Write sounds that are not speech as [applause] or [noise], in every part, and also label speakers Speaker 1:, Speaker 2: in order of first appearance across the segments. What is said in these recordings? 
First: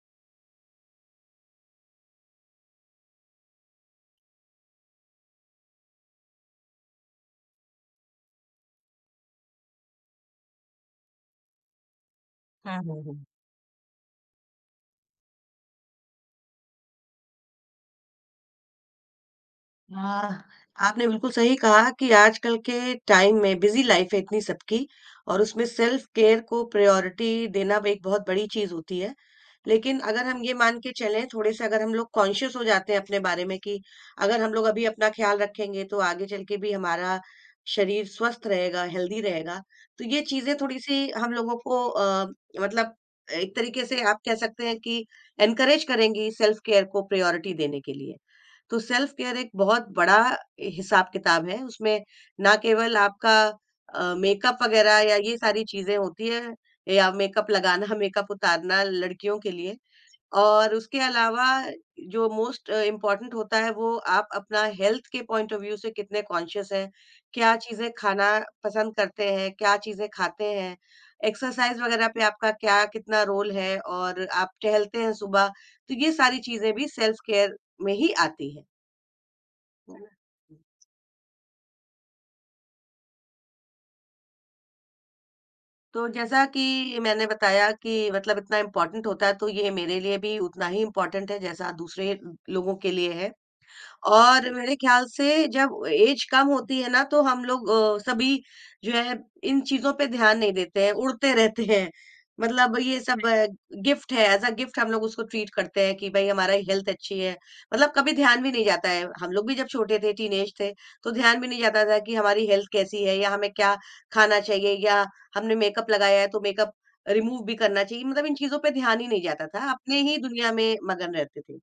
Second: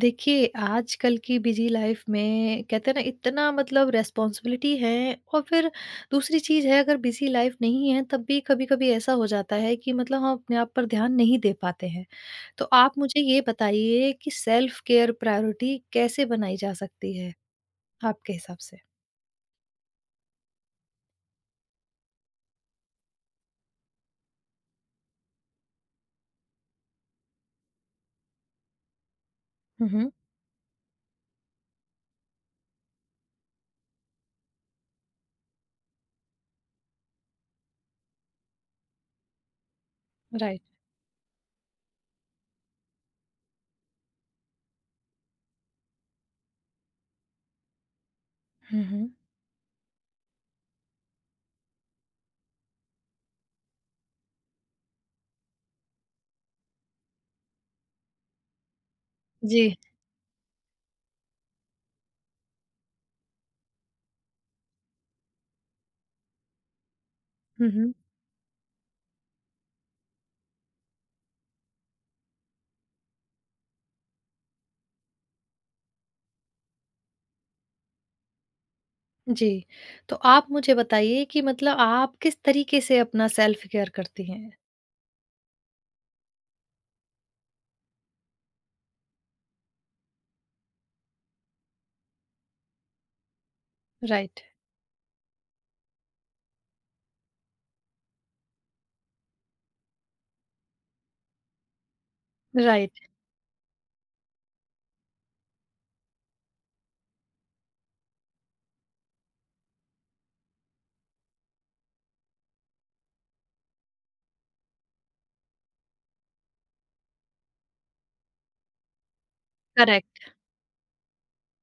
Speaker 1: देखिए, आजकल की बिज़ी लाइफ़ में कहते हैं ना इतना मतलब रिस्पॉन्सिबिलिटी है और फिर दूसरी चीज़ है। अगर बिज़ी लाइफ़ नहीं है तब भी कभी-कभी ऐसा हो जाता है कि मतलब हम अपने आप पर ध्यान नहीं दे पाते हैं। तो
Speaker 2: हाँ,
Speaker 1: आप
Speaker 2: हाँ, हाँ।
Speaker 1: मुझे ये बताइए कि सेल्फ केयर प्रायोरिटी कैसे बनाई जा सकती है आपके हिसाब से?
Speaker 2: हाँ, आपने बिल्कुल सही कहा कि आजकल के टाइम में बिज़ी लाइफ़ है इतनी सबकी और उसमें सेल्फ केयर को प्रायोरिटी देना भी एक बहुत बड़ी चीज़ होती है।
Speaker 1: हुँ,
Speaker 2: लेकिन
Speaker 1: हुँ।
Speaker 2: अगर हम ये मान के चलें थोड़े-से, अगर हम लोग कॉन्शियस हो जाते हैं अपने बारे में कि अगर हम लोग अभी अपना ख़्याल रखेंगे तो आगे चल के भी हमारा शरीर स्वस्थ रहेगा, हेल्दी रहेगा। तो ये चीज़ें
Speaker 1: राइट।
Speaker 2: थोड़ी-सी हम लोगों को मतलब एक तरीके से आप कह सकते हैं कि एनकरेज करेंगी सेल्फ केयर को प्रायोरिटी देने के लिए। तो
Speaker 1: हुँ, हुँ।
Speaker 2: सेल्फ केयर एक बहुत बड़ा हिसाब किताब है। उसमें ना केवल आपका मेकअप वगैरह या ये सारी चीज़ें होती हैं या मेकअप लगाना, मेकअप उतारना लड़कियों के
Speaker 1: जी।
Speaker 2: लिए। और उसके अलावा जो मोस्ट इम्पोर्टेंट होता है वो आप अपना हेल्थ के पॉइंट ऑफ व्यू से कितने कॉन्शियस हैं, क्या
Speaker 1: हुँ,
Speaker 2: चीज़ें
Speaker 1: हुँ।
Speaker 2: खाना पसंद करते हैं, क्या चीज़ें खाते हैं, एक्सरसाइज़ वगैरह पे आपका क्या कितना रोल है और आप टहलते हैं सुबह, तो ये सारी चीज़ें भी सेल्फ केयर में ही आती हैं।
Speaker 1: जी। तो आप मुझे बताइए कि मतलब आप किस तरीके से अपना सेल्फ केयर करती हैं?
Speaker 2: तो जैसा कि मैंने बताया कि मतलब इतना इम्पोर्टेंट होता है तो ये मेरे लिए भी उतना ही इम्पोर्टेंट है जैसा दूसरे लोगों के लिए है
Speaker 1: राइट।
Speaker 2: और मेरे ख्याल से जब एज कम होती है ना तो हम लोग सभी जो है इन चीजों पे ध्यान नहीं देते हैं, उड़ते रहते हैं। मतलब ये
Speaker 1: राइट।
Speaker 2: सब गिफ्ट है, एज़ अ गिफ्ट हम लोग उसको ट्रीट करते हैं कि भाई हमारा हेल्थ अच्छी है। मतलब कभी ध्यान भी नहीं जाता है। हम लोग भी जब छोटे थे, टीनेज थे, तो ध्यान भी नहीं जाता था कि हमारी हेल्थ कैसी है या हमें क्या खाना चाहिए या हमने मेकअप लगाया है तो मेकअप रिमूव भी करना चाहिए। मतलब इन चीजों पे ध्यान ही नहीं जाता था। अपने ही
Speaker 1: करेक्ट।
Speaker 2: दुनिया में मगन रहते थे।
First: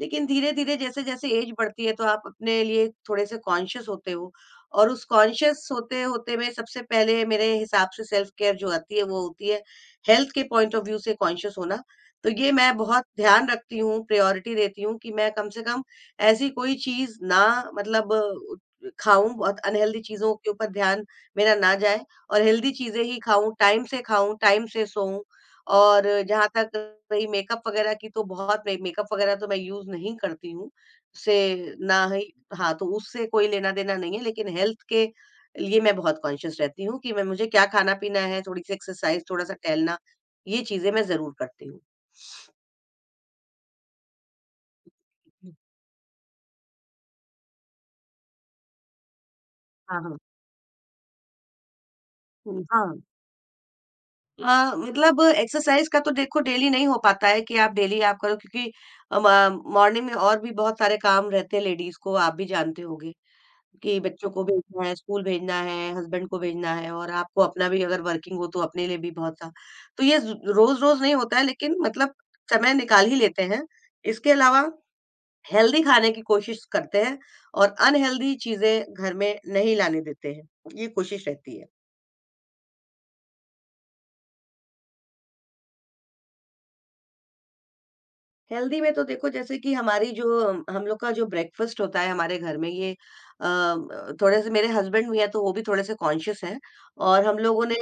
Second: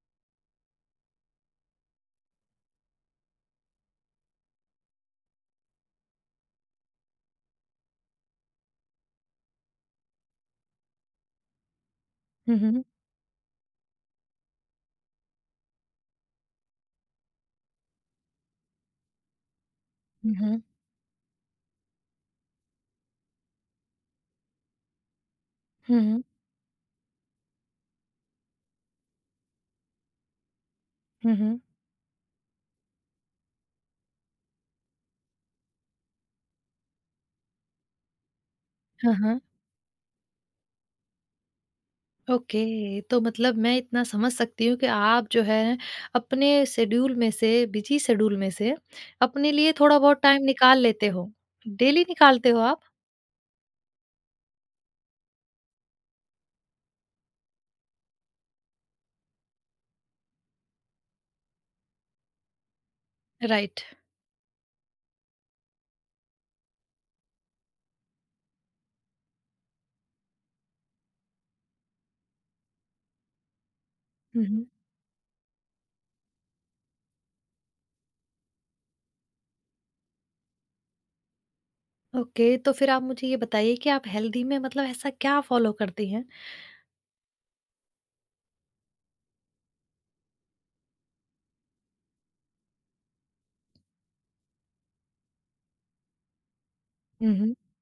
Speaker 2: लेकिन धीरे-धीरे जैसे-जैसे एज बढ़ती है तो आप अपने लिए थोड़े से कॉन्शियस होते हो और उस कॉन्शियस होते-होते में सबसे पहले मेरे हिसाब से सेल्फ केयर जो आती है वो होती है हेल्थ के पॉइंट ऑफ व्यू से कॉन्शियस होना। तो ये
Speaker 1: हुँ,
Speaker 2: मैं
Speaker 1: हुँ।
Speaker 2: बहुत ध्यान रखती हूँ, प्रायोरिटी देती हूँ कि मैं कम से कम ऐसी कोई चीज़ ना, मतलब खाऊँ, बहुत अनहेल्दी चीज़ों
Speaker 1: हुँ,
Speaker 2: के
Speaker 1: हुँ।
Speaker 2: ऊपर ध्यान मेरा ना जाए और हेल्दी चीज़ें ही खाऊँ, टाइम से सोऊँ।
Speaker 1: हुँ,
Speaker 2: और
Speaker 1: हुँ।
Speaker 2: जहाँ तक रही मेकअप वगैरह की, तो बहुत मे मेकअप वगैरह तो मैं यूज़ नहीं करती हूँ।
Speaker 1: हुँ, हुँ।
Speaker 2: उससे ना ही, हाँ, तो उससे कोई लेना-देना नहीं है, लेकिन हेल्थ के लिए मैं बहुत कॉन्शियस रहती हूँ कि मैं मुझे क्या खाना-पीना है, थोड़ी-सी
Speaker 1: हाँ,
Speaker 2: एक्सरसाइज़,
Speaker 1: हाँ।
Speaker 2: थोड़ा-सा टहलना, ये चीज़ें मैं ज़रूर करती हूँ।
Speaker 1: ओके, तो मतलब मैं इतना समझ सकती हूँ कि आप जो है अपने शेड्यूल में से, बिज़ी शेड्यूल में से अपने लिए थोड़ा
Speaker 2: हाँ, हाँ।
Speaker 1: बहुत टाइम निकाल लेते हो। डेली निकालते हो
Speaker 2: हुँ,
Speaker 1: आप?
Speaker 2: हाँ। मतलब एक्सरसाइज़ का तो देखो डेली नहीं हो पाता है कि आप डेली आप करो, क्योंकि अ, म मॉर्निंग में और भी बहुत सारे काम रहते हैं लेडीज़ को, आप भी जानते होंगे।
Speaker 1: राइट।
Speaker 2: कि बच्चों को भेजना है, स्कूल भेजना है, हस्बैंड को भेजना है और आपको अपना भी अगर वर्किंग हो तो अपने लिए भी बहुत सा, तो ये ज़ रोज़-रोज़ नहीं होता है, लेकिन मतलब समय निकाल ही लेते हैं। इसके
Speaker 1: हुँ,
Speaker 2: अलावा
Speaker 1: हुँ।
Speaker 2: हेल्दी खाने की कोशिश करते हैं और अनहेल्दी चीज़ें घर में नहीं लाने देते हैं। ये कोशिश रहती है।
Speaker 1: ओके, तो फिर आप मुझे ये बताइए कि आप हेल्दी में मतलब ऐसा क्या फ़ॉलो करती हैं?
Speaker 2: हेल्दी में तो देखो जैसे कि हमारी जो हम लोग का जो ब्रेकफ़ास्ट होता है हमारे घर में, ये अ, थोड़े-से मेरे हस्बैंड भी हैं तो वो भी थोड़े-से कॉन्शियस हैं और हम
Speaker 1: हुँ, हुँ।
Speaker 2: लोगों ने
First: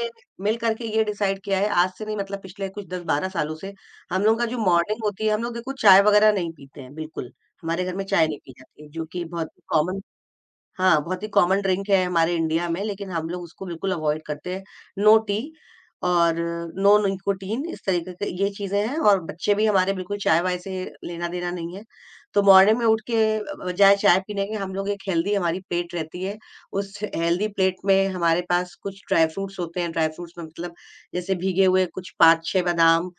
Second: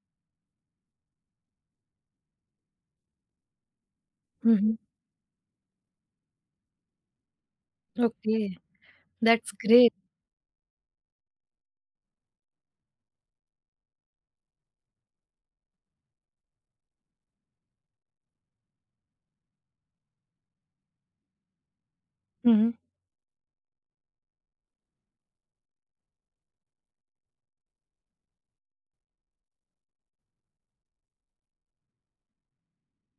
Speaker 2: मिल कर के ये डिसाइड किया है आज से नहीं, मतलब पिछले कुछ 10-12 सालों से। हम लोगों का
Speaker 1: हुँ,
Speaker 2: जो
Speaker 1: हुँ।
Speaker 2: मॉर्निंग होती है, हम लोग देखो चाय वगैरह नहीं पीते हैं बिल्कुल। हमारे घर में चाय नहीं
Speaker 1: ओके,
Speaker 2: पी जाती है, जो कि बहुत
Speaker 1: दैट्स
Speaker 2: ही
Speaker 1: ग्रेट।
Speaker 2: कॉमन, हाँ, बहुत ही कॉमन ड्रिंक है हमारे इंडिया में, लेकिन हम लोग उसको बिल्कुल अवॉइड करते हैं। नो टी और नो निकोटीन, इस तरीके के ये चीज़ें हैं और बच्चे भी हमारे बिल्कुल चाय-वाय से लेना-देना नहीं है। तो
Speaker 1: हुँ, हुँ।
Speaker 2: मॉर्निंग में उठ के बजाय चाय पीने के हम लोग एक हेल्दी, हमारी प्लेट रहती है। उस हेल्दी प्लेट में हमारे पास कुछ ड्राई फ्रूट्स होते हैं, ड्राई फ्रूट्स में मतलब जैसे भीगे हुए कुछ 5-6 बादाम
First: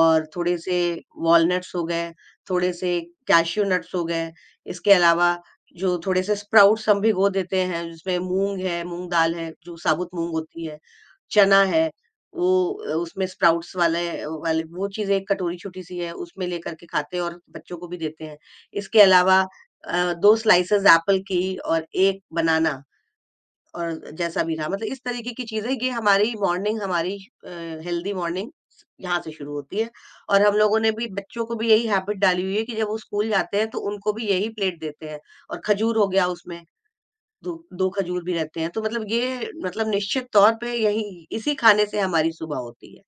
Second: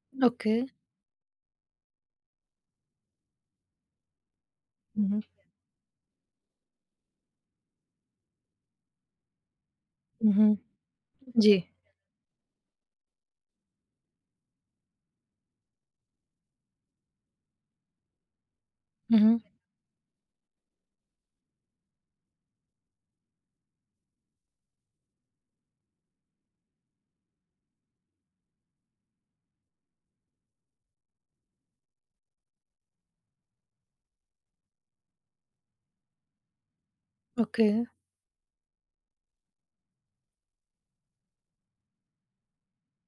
Speaker 2: और
Speaker 1: ओके।
Speaker 2: थोड़े से वॉलनट्स हो गए, थोड़े से कैश्यू नट्स हो गए। इसके
Speaker 1: हुँ, हुँ।
Speaker 2: अलावा जो थोड़े से स्प्राउट्स हम भिगो देते हैं, जिसमें मूँग है, मूँग दाल है, जो साबुत मूँग
Speaker 1: हुँ, हुँ।
Speaker 2: होती है,
Speaker 1: जी।
Speaker 2: चना है, वो उसमें स्प्राउट्स वाले वाले वो चीज़ एक कटोरी छोटी-सी है, उसमें लेकर के खाते हैं और बच्चों को भी देते हैं। इसके
Speaker 1: हुँ,
Speaker 2: अलावा
Speaker 1: हुँ।
Speaker 2: 2 स्लाइसेस एप्पल की और 1 बनाना और जैसा भी रहा, मतलब इस तरीके की चीज़ें, ये हमारी मॉर्निंग, हमारी अ, हेल्दी मॉर्निंग यहाँ से शुरू होती है और हम लोगों ने भी बच्चों को भी यही हैबिट डाली हुई है कि जब वो स्कूल जाते हैं तो उनको भी यही प्लेट देते हैं, और खजूर हो गया उसमें, दो
Speaker 1: ओके।
Speaker 2: दो खजूर भी रहते हैं, तो मतलब ये मतलब निश्चित तौर पे यही, इसी खाने से हमारी सुबह होती है।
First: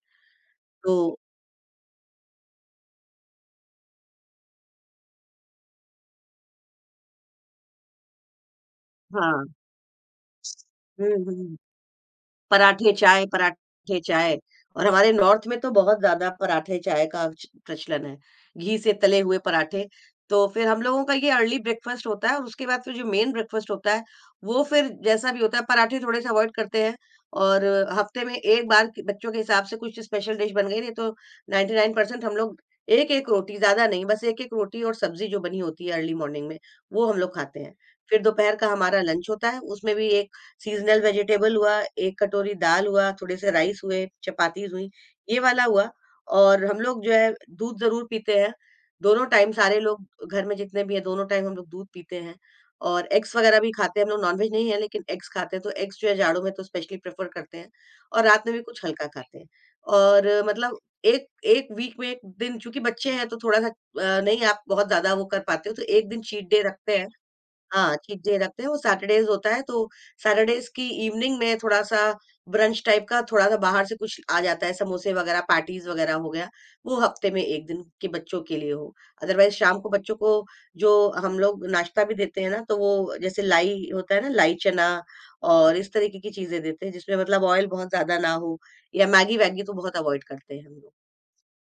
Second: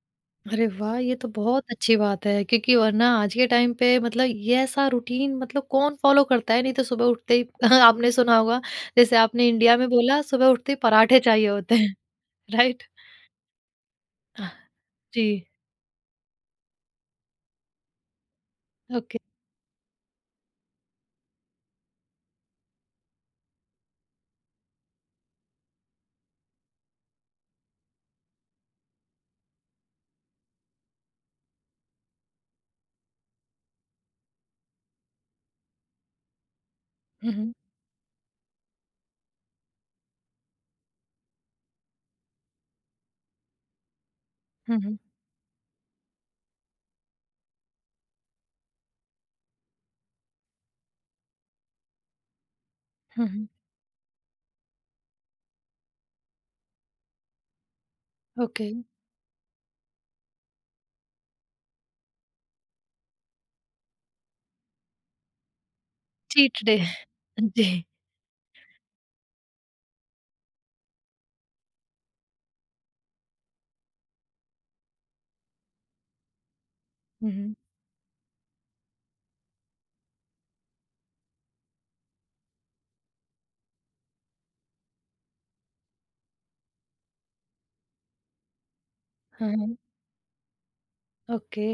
Speaker 1: अरे
Speaker 2: तो
Speaker 1: वाह! ये तो बहुत अच्छी बात है, क्योंकि वरना आज के टाइम पे मतलब ये ऐसा रूटीन मतलब कौन फ़ॉलो करता है? नहीं तो सुबह उठते ही [laughs] आपने सुना होगा जैसे
Speaker 2: हाँ।
Speaker 1: आपने इंडिया में बोला सुबह उठते ही
Speaker 2: हुँ,
Speaker 1: पराठे चाहिए
Speaker 2: हुँ।
Speaker 1: होते हैं, [laughs] राइट?
Speaker 2: पराठे चाय और हमारे
Speaker 1: जी,
Speaker 2: नॉर्थ में तो बहुत ज़्यादा पराठे चाय का च प्रचलन है। घी से
Speaker 1: ओके।
Speaker 2: तले हुए पराठे, तो फिर हम लोगों का ये अर्ली ब्रेकफ़ास्ट होता है और उसके बाद फिर जो मेन ब्रेकफ़ास्ट होता है, वो फिर जैसा भी होता है, पराठे थोड़े-से अवॉइड करते हैं और हफ़्ते में 1 बार क बच्चों के हिसाब से कुछ स्पेशल डिश बन गई, नहीं तो 99% हम लोग 1-1 रोटी, ज़्यादा नहीं, बस 1-1 रोटी और सब्ज़ी जो बनी होती है अर्ली मॉर्निंग में, वो हम
Speaker 1: हुँ,
Speaker 2: लोग
Speaker 1: हुँ।
Speaker 2: खाते हैं। फिर दोपहर का हमारा लंच होता है, उसमें भी सीज़नल वेजिटेबल हुआ, 1 कटोरी दाल हुआ, थोड़े से राइस हुए, चपातीज़
Speaker 1: हुँ,
Speaker 2: हुई,
Speaker 1: हुँ।
Speaker 2: ये वाला हुआ और हम लोग जो है दूध ज़रूर पीते हैं। दोनों टाइम सारे लोग घर में जितने भी हैं, दोनों टाइम हम लोग दूध पीते हैं और
Speaker 1: हुँ,
Speaker 2: एग्स
Speaker 1: हुँ।
Speaker 2: वगैरह भी खाते हैं। हम लोग नॉन-वेज नहीं है, लेकिन एग्स खाते हैं, तो एग्स जो है जाड़ों में तो स्पेशली प्रेफ़र करते हैं और रात में भी
Speaker 1: ओके,
Speaker 2: कुछ हल्का खाते हैं। और मतलब एक 1 वीक में 1 दिन, चूँकि बच्चे हैं तो थोड़ा-सा, नहीं आप बहुत ज़्यादा वो कर पाते हो, तो 1 दिन चीट डे
Speaker 1: चीट डे।
Speaker 2: रखते हैं।
Speaker 1: [laughs] जी।
Speaker 2: हाँ, चीट डे रखते हैं, वो सैटरडेज़ होता है, तो सैटरडेज़ की इवनिंग में थोड़ा-सा ब्रंच टाइप का, थोड़ा-सा बाहर से कुछ आ जाता है, समोसे वगैरह, पैटीज़ वगैरह हो गया, वो हफ्ते
Speaker 1: हुँ,
Speaker 2: में
Speaker 1: हुँ।
Speaker 2: 1 दिन के बच्चों के लिए हो। अदरवाइज़ शाम को बच्चों को जो हम लोग नाश्ता भी देते हैं ना, तो वो जैसे लाई होता है ना, लाई चना और इस तरीके की चीज़ें देते हैं, जिसमें मतलब ऑयल बहुत ज़्यादा ना हो या
Speaker 1: हाँ,
Speaker 2: मैगी-वैगी तो
Speaker 1: हाँ।
Speaker 2: बहुत अवॉइड करते हैं हम लोग।
Speaker 1: ओके।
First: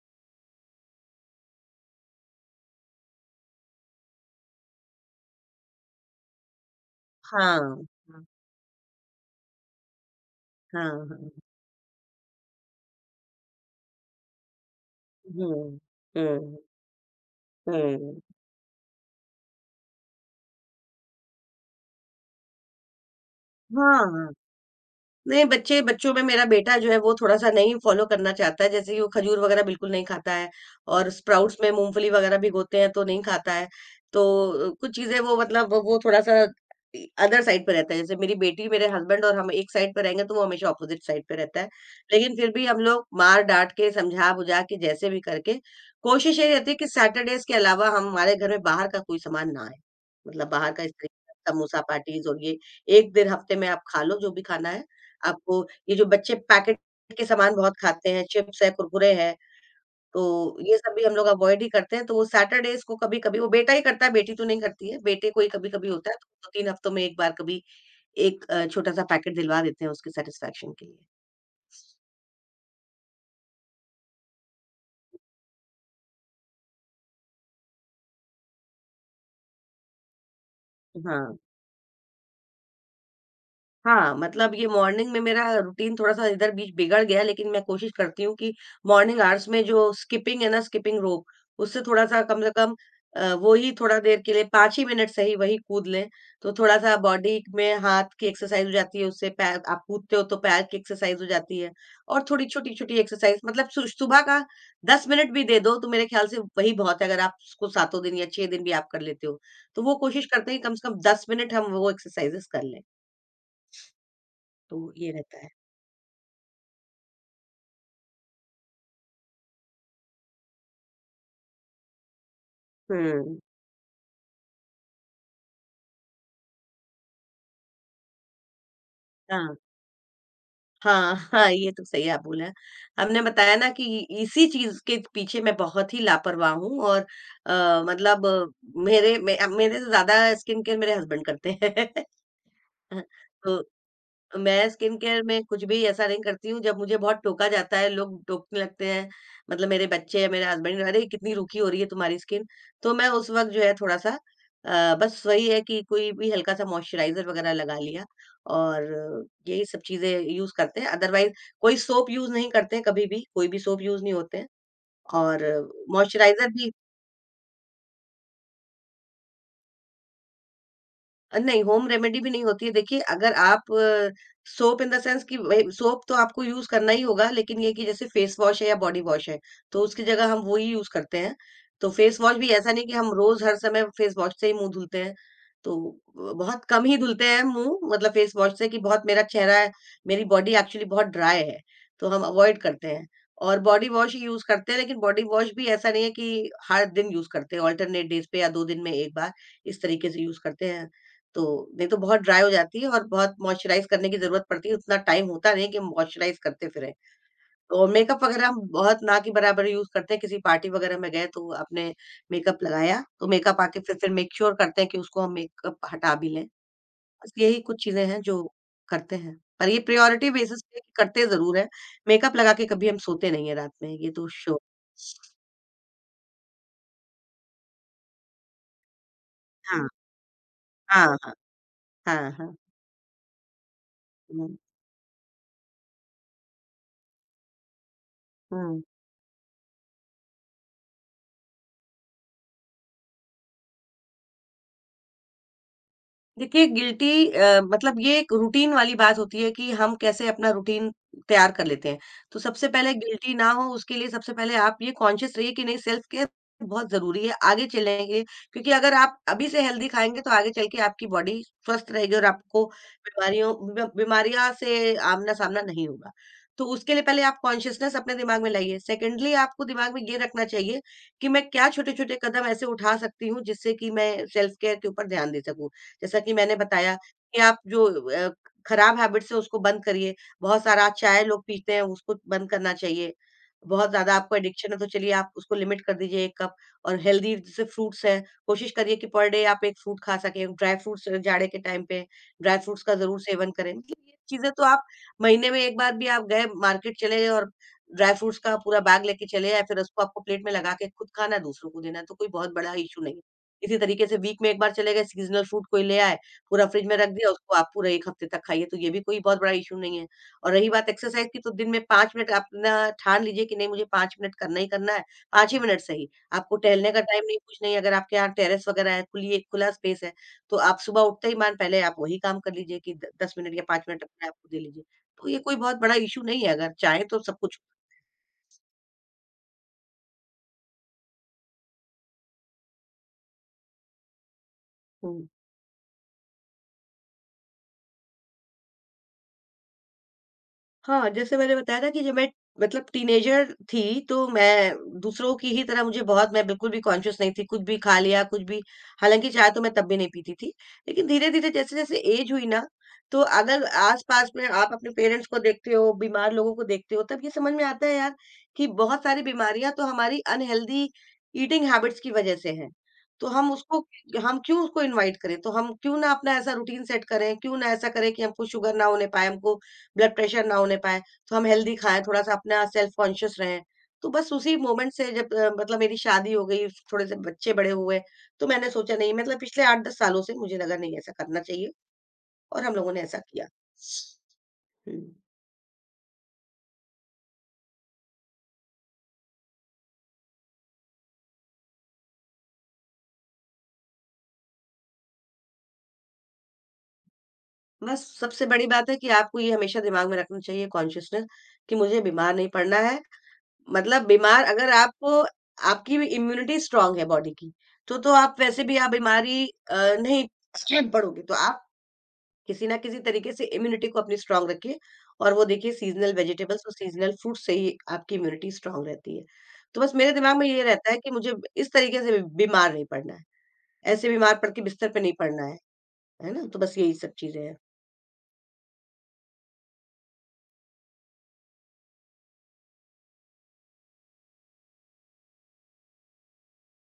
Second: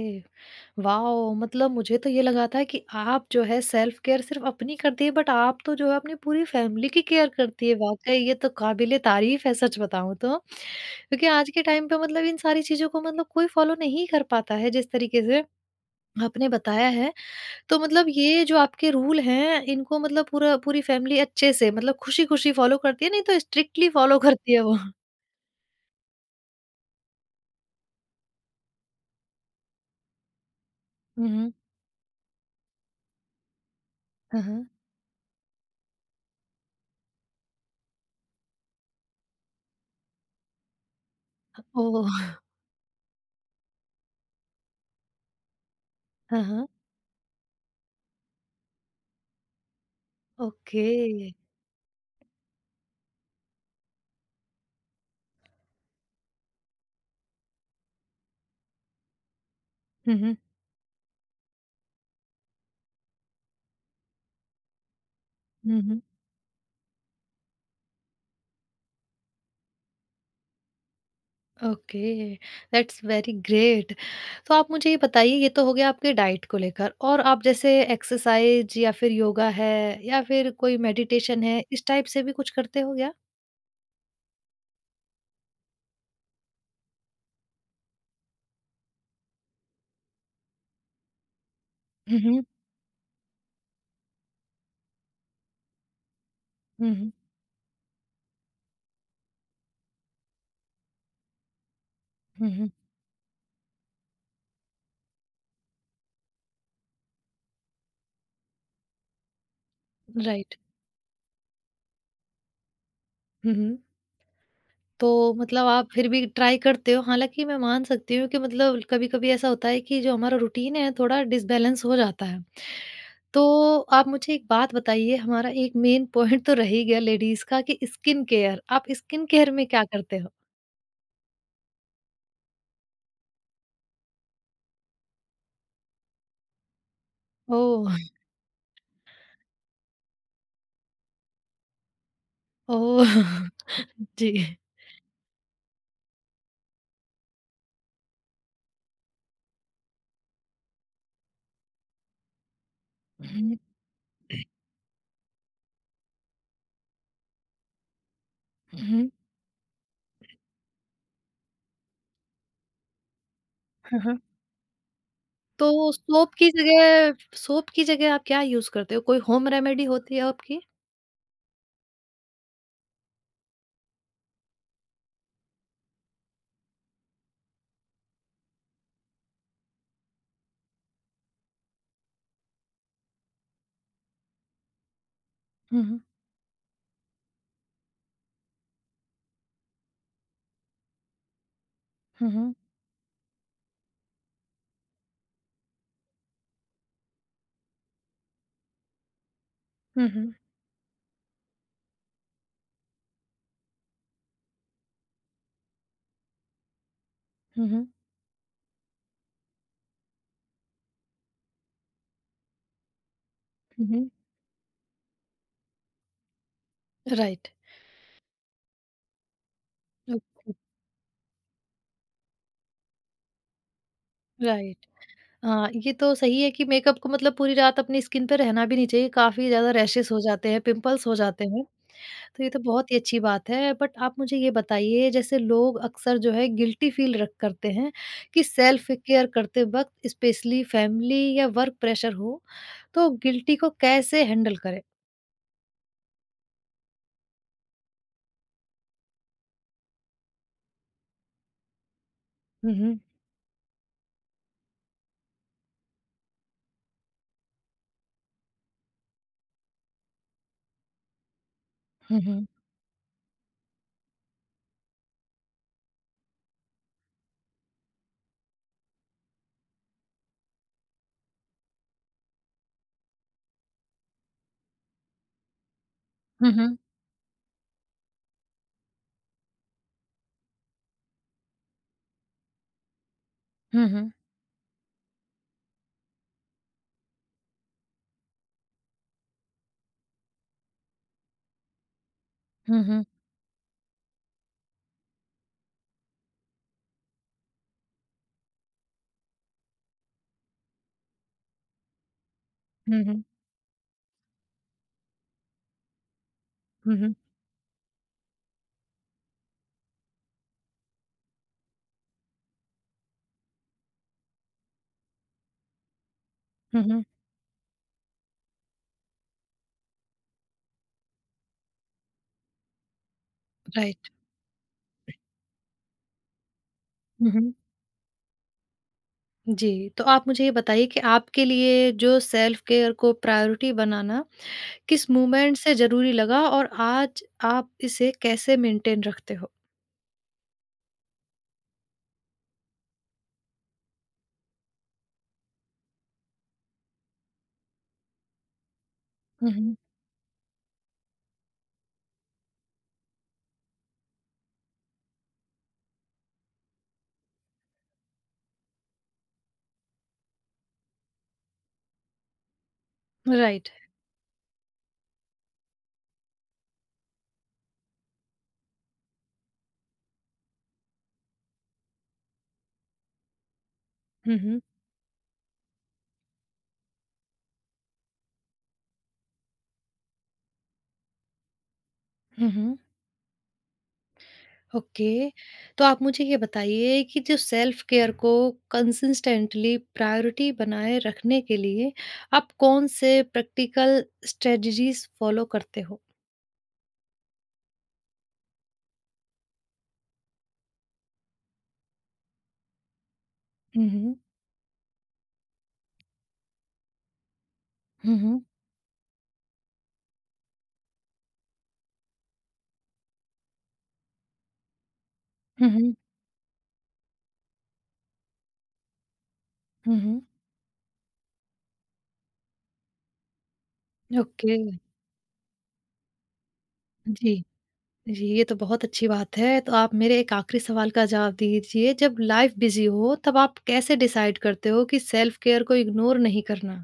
Speaker 1: वाओ! मतलब मुझे तो ये लगा था कि आप जो है सेल्फ केयर सिर्फ़ अपनी करती है, बट आप तो जो है अपनी पूरी फैमिली की केयर
Speaker 2: हाँ,
Speaker 1: करती है। वाक़ई
Speaker 2: हाँ,
Speaker 1: ये तो काबिले तारीफ़ है सच बताऊँ तो।
Speaker 2: हाँ,
Speaker 1: क्योंकि
Speaker 2: हाँ।
Speaker 1: आज के टाइम पे मतलब इन सारी चीज़ों को मतलब कोई फ़ॉलो नहीं कर पाता है जिस तरीके से
Speaker 2: हुँ,
Speaker 1: आपने
Speaker 2: हुँ,
Speaker 1: बताया है। तो मतलब
Speaker 2: हुँ।
Speaker 1: ये जो आपके रूल हैं इनको मतलब पूरा पूरी फैमिली अच्छे से मतलब खुशी-खुशी फ़ॉलो करती है नहीं तो स्ट्रिक्टली
Speaker 2: हाँ,
Speaker 1: फ़ॉलो
Speaker 2: हाँ।
Speaker 1: करती है वो।
Speaker 2: नहीं, बच्चे बच्चों में मेरा बेटा जो है वो थोड़ा-सा नहीं फ़ॉलो करना चाहता है, जैसे कि वो खजूर वगैरह बिल्कुल नहीं खाता है और
Speaker 1: हुँ, हुँ।
Speaker 2: स्प्राउट्स में मूँगफली वगैरह भिगोते हैं तो नहीं खाता है। तो
Speaker 1: हाँ, हाँ।
Speaker 2: कुछ चीज़ें वो, मतलब वो थोड़ा-सा इ अदर साइड पे रहता है, जैसे मेरी बेटी, मेरे हस्बैंड और हम एक साइड पे रहेंगे तो वो हमेशा अपोज़िट साइड पे रहता है।
Speaker 1: ओह!
Speaker 2: लेकिन फिर भी हम लोग मार-डाँट के, समझा-बुझा के, जैसे भी करके, कोशिश
Speaker 1: हाँ,
Speaker 2: यही
Speaker 1: हाँ।
Speaker 2: रहती है कि सैटरडेज़ के अलावा हम हमारे घर में बाहर का कोई सामान ना आए। मतलब बाहर का
Speaker 1: ओके।
Speaker 2: इस तरीके का समोसा, पैटीज़ और ये 1 दिन हफ्ते में आप खा लो जो भी खाना है, आपको ये जो बच्चे पैकेट के सामान बहुत खाते हैं, चिप्स है, कुरकुरे हैं,
Speaker 1: हुँ,
Speaker 2: तो
Speaker 1: हुँ।
Speaker 2: ये सब भी हम लोग अवॉइड ही करते हैं। तो वो सैटरडेज़ को कभी-कभी वो बेटा ही करता है, बेटी तो नहीं करती है। बेटे को ही
Speaker 1: हुँ,
Speaker 2: कभी-कभी
Speaker 1: हुँ।
Speaker 2: होता है, तो 2-3 हफ्तों में 1 बार कभी 1 छोटा-सा पैकेट दिलवा देते हैं उसके सैटिस्फैक्शन के लिए।
Speaker 1: Okay, that's very great. तो आप मुझे ये बताइए ये तो हो गया आपके डाइट को लेकर, और आप जैसे एक्सरसाइज या फिर योगा है या फिर कोई
Speaker 2: हाँ।
Speaker 1: मेडिटेशन है, इस टाइप से भी कुछ करते हो क्या?
Speaker 2: हाँ, मतलब ये मॉर्निंग में मेरा रूटीन थोड़ा-सा इधर बीच बिगड़ गया, लेकिन मैं कोशिश करती हूँ कि मॉर्निंग आवर्स में जो स्किपिंग है ना, स्किपिंग रोप, उससे
Speaker 1: हुँ,
Speaker 2: थोड़ा-सा कम
Speaker 1: हुँ।
Speaker 2: से कम, वो ही थोड़ा देर के लिए 5 ही मिनट सही वही कूद लें, तो
Speaker 1: हुँ,
Speaker 2: थोड़ा-सा
Speaker 1: हुँ।
Speaker 2: बॉडी में हाथ की एक्सरसाइज़ हो जाती है, उससे पैर आप कूदते हो तो पैर की एक्सरसाइज़ हो जाती है। और थोड़ी
Speaker 1: हुँ, हुँ।
Speaker 2: छोटी-छोटी एक्सरसाइज़, मतलब सु सुबह का 10 मिनट भी दे दो, तो मेरे ख्याल से वही बहुत है, अगर आप उसको सातों दिन या 6 दिन भी आप कर लेते हो। तो वो कोशिश करते
Speaker 1: राइट।
Speaker 2: हैं कि कम से कम 10 मिनट हम वो एक्सरसाइज़ेज़ कर लें।
Speaker 1: हुँ, हुँ।
Speaker 2: तो
Speaker 1: तो
Speaker 2: ये रहता है।
Speaker 1: मतलब आप फिर भी ट्राई करते हो, हालाँकि मैं मान सकती हूँ कि मतलब कभी-कभी ऐसा होता है कि जो हमारा रूटीन है थोड़ा डिसबैलेंस हो जाता है।
Speaker 2: हुँ।
Speaker 1: तो आप मुझे एक बात बताइए, हमारा एक मेन पॉइंट तो रह ही गया लेडीज़ का कि स्किन केयर, आप स्किन केयर
Speaker 2: हाँ।
Speaker 1: में क्या करते हो?
Speaker 2: हाँ, हाँ, ये तो सही आप बोला। हमने बताया ना कि इसी चीज़ के पीछे मैं बहुत ही लापरवाह हूँ और
Speaker 1: ओह!
Speaker 2: मतलब मेरे मे मेरे से ज़्यादा स्किन केयर मेरे हस्बैंड करते हैं। [laughs]
Speaker 1: ओह!
Speaker 2: तो
Speaker 1: [laughs] जी।
Speaker 2: मैं स्किन केयर में कुछ भी ऐसा नहीं करती हूँ, जब मुझे बहुत टोका जाता है, लोग टोकने लगते हैं, मतलब मेरे बच्चे या मेरे हस्बैंड, "अरे! कितनी रूखी हो रही है तुम्हारी स्किन।" तो मैं उस वक़्त
Speaker 1: हुँ,
Speaker 2: जो है थोड़ा-सा बस वही है कि कोई भी हल्का-सा मॉइस्चराइज़र वगैरह लगा लिया
Speaker 1: हुँ।
Speaker 2: और यही सब चीज़ें यूज़ करते हैं। अदरवाइज़ कोई सोप यूज़ नहीं करते हैं कभी भी, कोई भी सोप
Speaker 1: हाँ,
Speaker 2: यूज़ नहीं
Speaker 1: हाँ।
Speaker 2: होते हैं और
Speaker 1: तो सोप
Speaker 2: मॉइस्चराइज़र
Speaker 1: की
Speaker 2: भी
Speaker 1: जगह सोप की जगह आप क्या यूज़ करते हो? कोई होम रेमेडी होती है आपकी?
Speaker 2: नहीं, होम रेमेडी भी नहीं होती है। देखिए, अगर आप सोप इन द सेंस कि वही सोप तो आपको यूज़ करना ही होगा, लेकिन ये कि जैसे फेस वॉश है या बॉडी वॉश है, तो उसकी जगह हम वो ही यूज़ करते हैं। तो फेस वॉश भी ऐसा नहीं कि हम रोज़ हर समय फेस वॉश से ही मुँह धुलते हैं। तो
Speaker 1: हुँ, हुँ।
Speaker 2: बहुत कम ही धुलते हैं मुँह मतलब फेस वॉश से कि बहुत मेरा चेहरा है, मेरी बॉडी एक्चुअली बहुत ड्राई है, तो हम
Speaker 1: हुँ, हुँ।
Speaker 2: अवॉइड करते हैं। और बॉडी वॉश ही यूज़ करते हैं, लेकिन बॉडी वॉश भी ऐसा नहीं है कि हर दिन यूज़ करते हैं, अल्टरनेट डेज़ पे या 2 दिन में 1 बार, इस
Speaker 1: हुँ,
Speaker 2: तरीके से
Speaker 1: हुँ।
Speaker 2: यूज़ करते हैं। तो नहीं तो बहुत ड्राई हो जाती है और बहुत मॉइस्चराइज़ करने की ज़रूरत पड़ती है, उतना टाइम होता नहीं है कि मॉइस्चराइज़ करते फिरें।
Speaker 1: हुँ,
Speaker 2: तो
Speaker 1: हुँ।
Speaker 2: मेकअप वगैरह हम बहुत ना के बराबर यूज़ करते हैं, किसी पार्टी वगैरह में गए तो आपने मेकअप लगाया, तो मेकअप आके
Speaker 1: हुँ,
Speaker 2: फिर
Speaker 1: हुँ।
Speaker 2: फिर मेक श्योर करते हैं कि उसको हम मेकअप हटा भी लें। बस
Speaker 1: राइट।
Speaker 2: यही कुछ चीज़ें हैं जो करते हैं। पर ये प्रायोरिटी
Speaker 1: ओके।
Speaker 2: बेसिस पे करते ज़रूर हैं, मेकअप लगा के कभी हम सोते नहीं हैं रात में, ये तो श्योर।
Speaker 1: राइट। हाँ, ये तो सही है कि मेकअप को मतलब पूरी रात अपनी स्किन पे रहना भी नहीं चाहिए। काफ़ी ज़्यादा
Speaker 2: हाँ,
Speaker 1: रैशेस हो जाते हैं, पिंपल्स हो
Speaker 2: हाँ, हाँ।
Speaker 1: जाते हैं,
Speaker 2: हाँ,
Speaker 1: तो ये
Speaker 2: हाँ।
Speaker 1: तो बहुत ही अच्छी बात है। बट आप मुझे
Speaker 2: हुँ,
Speaker 1: ये बताइए जैसे लोग अक्सर जो है गिल्टी फ़ील रक करते हैं कि
Speaker 2: हुँ।
Speaker 1: सेल्फ केयर करते वक़्त स्पेशली फैमिली या वर्क प्रेशर हो, तो गिल्टी को कैसे हैंडल करें?
Speaker 2: देखिए गिल्टी मतलब ये एक रूटीन वाली बात होती है कि हम कैसे अपना रूटीन तैयार कर लेते हैं। तो सबसे
Speaker 1: हुँ,
Speaker 2: पहले
Speaker 1: हुँ।
Speaker 2: गिल्टी ना हो उसके लिए सबसे पहले आप ये कॉन्शियस रहिए कि नहीं सेल्फ केयर बहुत ज़रूरी है आगे चलने के लिए क्योंकि अगर आप अभी से हेल्दी खाएँगे तो आगे चल के आपकी बॉडी स्वस्थ रहेगी
Speaker 1: हुँ,
Speaker 2: और
Speaker 1: हुँ।
Speaker 2: आपको बीमारियों बी बीमारियाँ से आमना-सामना नहीं होगा। तो उसके लिए पहले आप कॉन्शियसनेस अपने दिमाग में लाइए। सेकेंडली आपको दिमाग में ये रखना चाहिए कि मैं क्या छोटे-छोटे कदम ऐसे उठा सकती हूँ जिससे कि मैं सेल्फ केयर के ऊपर ध्यान दे सकूँ। जैसा कि
Speaker 1: हुँ,
Speaker 2: मैंने
Speaker 1: हुँ।
Speaker 2: बताया कि आप जो अ, खराब हैबिट्स है उसको बंद करिए। बहुत सारा आप चाय लोग पीते हैं उसको बंद करना चाहिए।
Speaker 1: हुँ,
Speaker 2: बहुत
Speaker 1: हुँ।
Speaker 2: ज़्यादा आपको एडिक्शन है तो चलिए आप उसको लिमिट कर दीजिए 1 कप। और हेल्दी जैसे फ्रूट्स हैं, कोशिश करिए कि पर डे आप 1 फ्रूट खा सकें। ड्राई फ्रूट्स जाड़े के टाइम पे ड्राई फ्रूट्स
Speaker 1: हुँ,
Speaker 2: का
Speaker 1: हुँ।
Speaker 2: ज़रूर सेवन करें। मतलब ये चीज़ें तो आप महीने में 1 बार भी आप गए मार्केट चले गए और ड्राई फ्रूट्स का पूरा बैग लेके चले आए, फिर उसको आपको प्लेट में लगा के खुद खाना है, दूसरों को देना है, तो कोई बहुत बड़ा
Speaker 1: हुँ,
Speaker 2: इश्यू नहीं है।
Speaker 1: हुँ।
Speaker 2: इसी तरीके से वीक में 1 बार चले गए सीज़नल फ्रूट कोई ले आए, पूरा फ्रिज में
Speaker 1: हुँ,
Speaker 2: रख
Speaker 1: हुँ।
Speaker 2: दिया, उसको आप पूरा 1 हफ्ते तक खाइए, तो ये भी कोई बहुत बड़ा इश्यू नहीं है। और रही बात एक्सरसाइज की तो दिन में 5 मिनट अपना ठान लीजिए कि नहीं मुझे 5 मिनट करना ही करना है, 5 ही मिनट सही। आपको
Speaker 1: हुँ,
Speaker 2: टहलने का
Speaker 1: हुँ।
Speaker 2: टाइम नहीं, कुछ नहीं, अगर आपके यहाँ टेरेस वगैरह है, खुली एक खुला स्पेस है, तो आप सुबह उठते ही मान पहले आप वही काम कर लीजिए कि द 10 मिनट या 5 मिनट
Speaker 1: राइट।
Speaker 2: अपने आप को दे लीजिए। तो ये कोई बहुत बड़ा इश्यू नहीं है अगर चाहें तो
Speaker 1: हुँ,
Speaker 2: सब
Speaker 1: हुँ।
Speaker 2: कुछ।
Speaker 1: जी, तो आप मुझे ये बताइए कि आपके लिए जो सेल्फ केयर को प्रायोरिटी बनाना किस
Speaker 2: हुँ।
Speaker 1: मूवमेंट से ज़रूरी लगा और आज आप इसे कैसे मेंटेन रखते हो?
Speaker 2: हाँ, जैसे मैंने बताया ना कि जब मैं मतलब टीनेजर थी, तो मैं दूसरों की ही तरह मुझे बहुत मैं बिल्कुल भी कॉन्शियस नहीं थी, कुछ भी खा लिया, कुछ भी। हालाँकि चाय
Speaker 1: हुँ,
Speaker 2: तो मैं
Speaker 1: हुँ।
Speaker 2: तब भी नहीं पीती थी। लेकिन धीरे-धीरे जैसे-जैसे एज हुई ना, तो अगर आस-पास में आप अपने पेरेंट्स को देखते हो, बीमार लोगों को देखते हो, तब ये समझ में आता है यार कि बहुत सारी बीमारियाँ तो हमारी अनहेल्दी ईटिंग हैबिट्स की वज़ह से हैं। तो
Speaker 1: राइट।
Speaker 2: हम क्यों उसको इनवाइट करें? तो हम क्यों ना अपना ऐसा रूटीन सेट करें, क्यों ना ऐसा करें कि हमको शुगर ना होने पाए, हमको ब्लड प्रेशर ना होने पाए, तो हम हेल्दी खाएँ, थोड़ा-सा अपना सेल्फ कॉन्शियस रहें। तो बस
Speaker 1: हुँ,
Speaker 2: उसी
Speaker 1: हुँ।
Speaker 2: मोमेंट से जब मतलब मेरी शादी हो गई, थोड़े से बच्चे बड़े हुए, तो मैंने सोचा नहीं मतलब पिछले 8-10 सालों से मुझे लगा नहीं ऐसा करना चाहिए
Speaker 1: हुँ,
Speaker 2: और हम
Speaker 1: हुँ।
Speaker 2: लोगों ने ऐसा किया। हुँ।
Speaker 1: ओके, तो आप मुझे ये बताइए कि जो सेल्फ केयर को कंसिस्टेंटली प्रायोरिटी बनाए रखने के लिए आप कौन से प्रैक्टिकल स्ट्रेटजीज़ फॉलो करते हो?
Speaker 2: बस सबसे बड़ी बात है कि आपको ये हमेशा दिमाग में रखना चाहिए कॉन्शियसनेस कि मुझे बीमार नहीं पड़ना है।
Speaker 1: हुँ,
Speaker 2: मतलब
Speaker 1: हुँ।
Speaker 2: बीमार अगर आपको आपकी इम्यूनिटी स्ट्रांग है बॉडी की, तो
Speaker 1: हुँ,
Speaker 2: आप
Speaker 1: हुँ।
Speaker 2: वैसे भी आप बीमारी अ, नहीं [clears throat] पड़ोगे। तो आप किसी ना किसी तरीके से इम्यूनिटी को अपनी स्ट्रांग रखिए और वो देखिए सीजनल वेजिटेबल्स और सीजनल फ्रूट से ही आपकी इम्यूनिटी स्ट्रांग रहती है। तो बस
Speaker 1: हुँ,
Speaker 2: मेरे
Speaker 1: हुँ।
Speaker 2: दिमाग में ये रहता है कि मुझे इस तरीके से बीमार नहीं पड़ना है, ऐसे बीमार पड़
Speaker 1: ओके,
Speaker 2: के बिस्तर पे नहीं पड़ना है ना? तो बस यही सब
Speaker 1: जी।
Speaker 2: चीज़ें हैं।
Speaker 1: जी, ये तो बहुत अच्छी बात है। तो आप मेरे एक आखिरी सवाल का जवाब दीजिए, जब लाइफ़ बिज़ी हो, तब आप कैसे डिसाइड करते हो कि सेल्फ केयर को इग्नोर नहीं करना?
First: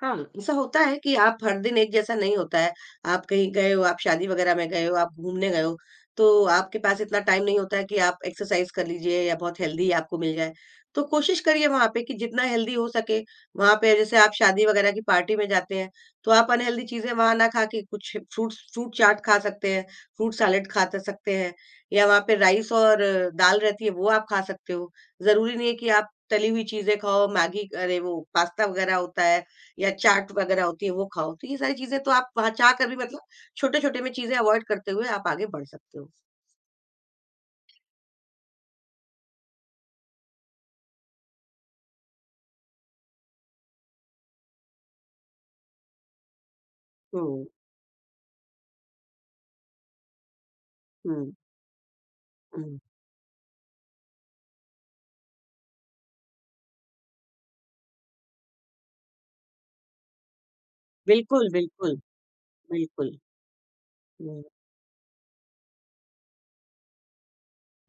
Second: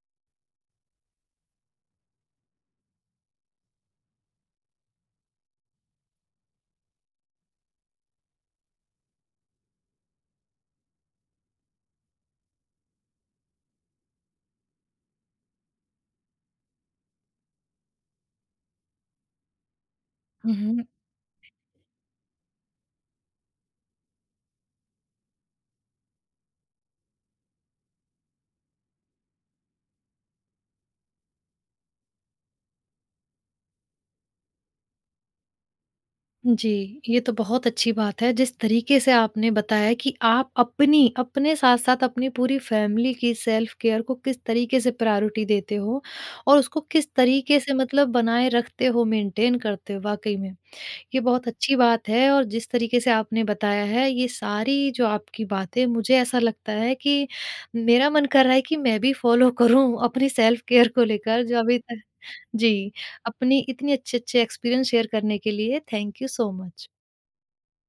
Speaker 2: हाँ, ऐसा होता है कि आप हर दिन एक जैसा नहीं होता है। आप कहीं गए हो, आप शादी वगैरह में गए हो, आप घूमने गए हो, तो आपके पास इतना टाइम नहीं होता है कि आप एक्सरसाइज कर लीजिए या बहुत हेल्दी आपको मिल जाए। तो कोशिश करिए वहाँ पे कि जितना हेल्दी हो सके, वहाँ पे जैसे आप शादी वगैरह की पार्टी में जाते हैं, तो आप अनहेल्दी चीज़ें वहाँ ना खा के कुछ फ्रूट चाट खा सकते हैं, फ्रूट
Speaker 1: हुँ,
Speaker 2: सैलेड खा
Speaker 1: हुँ।
Speaker 2: त सकते हैं या वहाँ पे राइस और दाल रहती है, वो आप खा सकते हो। ज़रूरी नहीं है कि आप तली हुई चीज़ें खाओ, मैगी अरे वो पास्ता वगैरह होता है, या चाट वगैरह होती है वो खाओ, तो ये सारी चीज़ें तो आप वहाँ जाकर भी मतलब छोटे-छोटे में चीज़ें अवॉइड करते हुए आप आगे बढ़ सकते हो।
Speaker 1: जी, ये तो बहुत अच्छी बात है। जिस तरीके से आपने बताया कि आप अपनी अपने साथ-साथ अपनी पूरी फैमिली की सेल्फ केयर को किस तरीके से प्रायोरिटी देते हो और उसको किस
Speaker 2: हुँ,
Speaker 1: तरीके से मतलब बनाए रखते हो, मेंटेन करते हो, वाक़ई में। ये
Speaker 2: हुँ,
Speaker 1: बहुत अच्छी बात है और जिस
Speaker 2: हुँ।
Speaker 1: तरीके से आपने बताया है ये सारी जो आपकी बातें, मुझे ऐसा लगता है कि मेरा मन कर रहा है कि मैं भी फ़ॉलो करूँ अपनी सेल्फ केयर को लेकर
Speaker 2: बिल्कुल,
Speaker 1: जो अभी
Speaker 2: बिल्कुल,
Speaker 1: तक। जी,
Speaker 2: बिल्कुल।
Speaker 1: अपनी इतनी अच्छे-अच्छे
Speaker 2: हुँ।
Speaker 1: एक्सपीरियंस शेयर करने के लिए थैंक यू सो मच।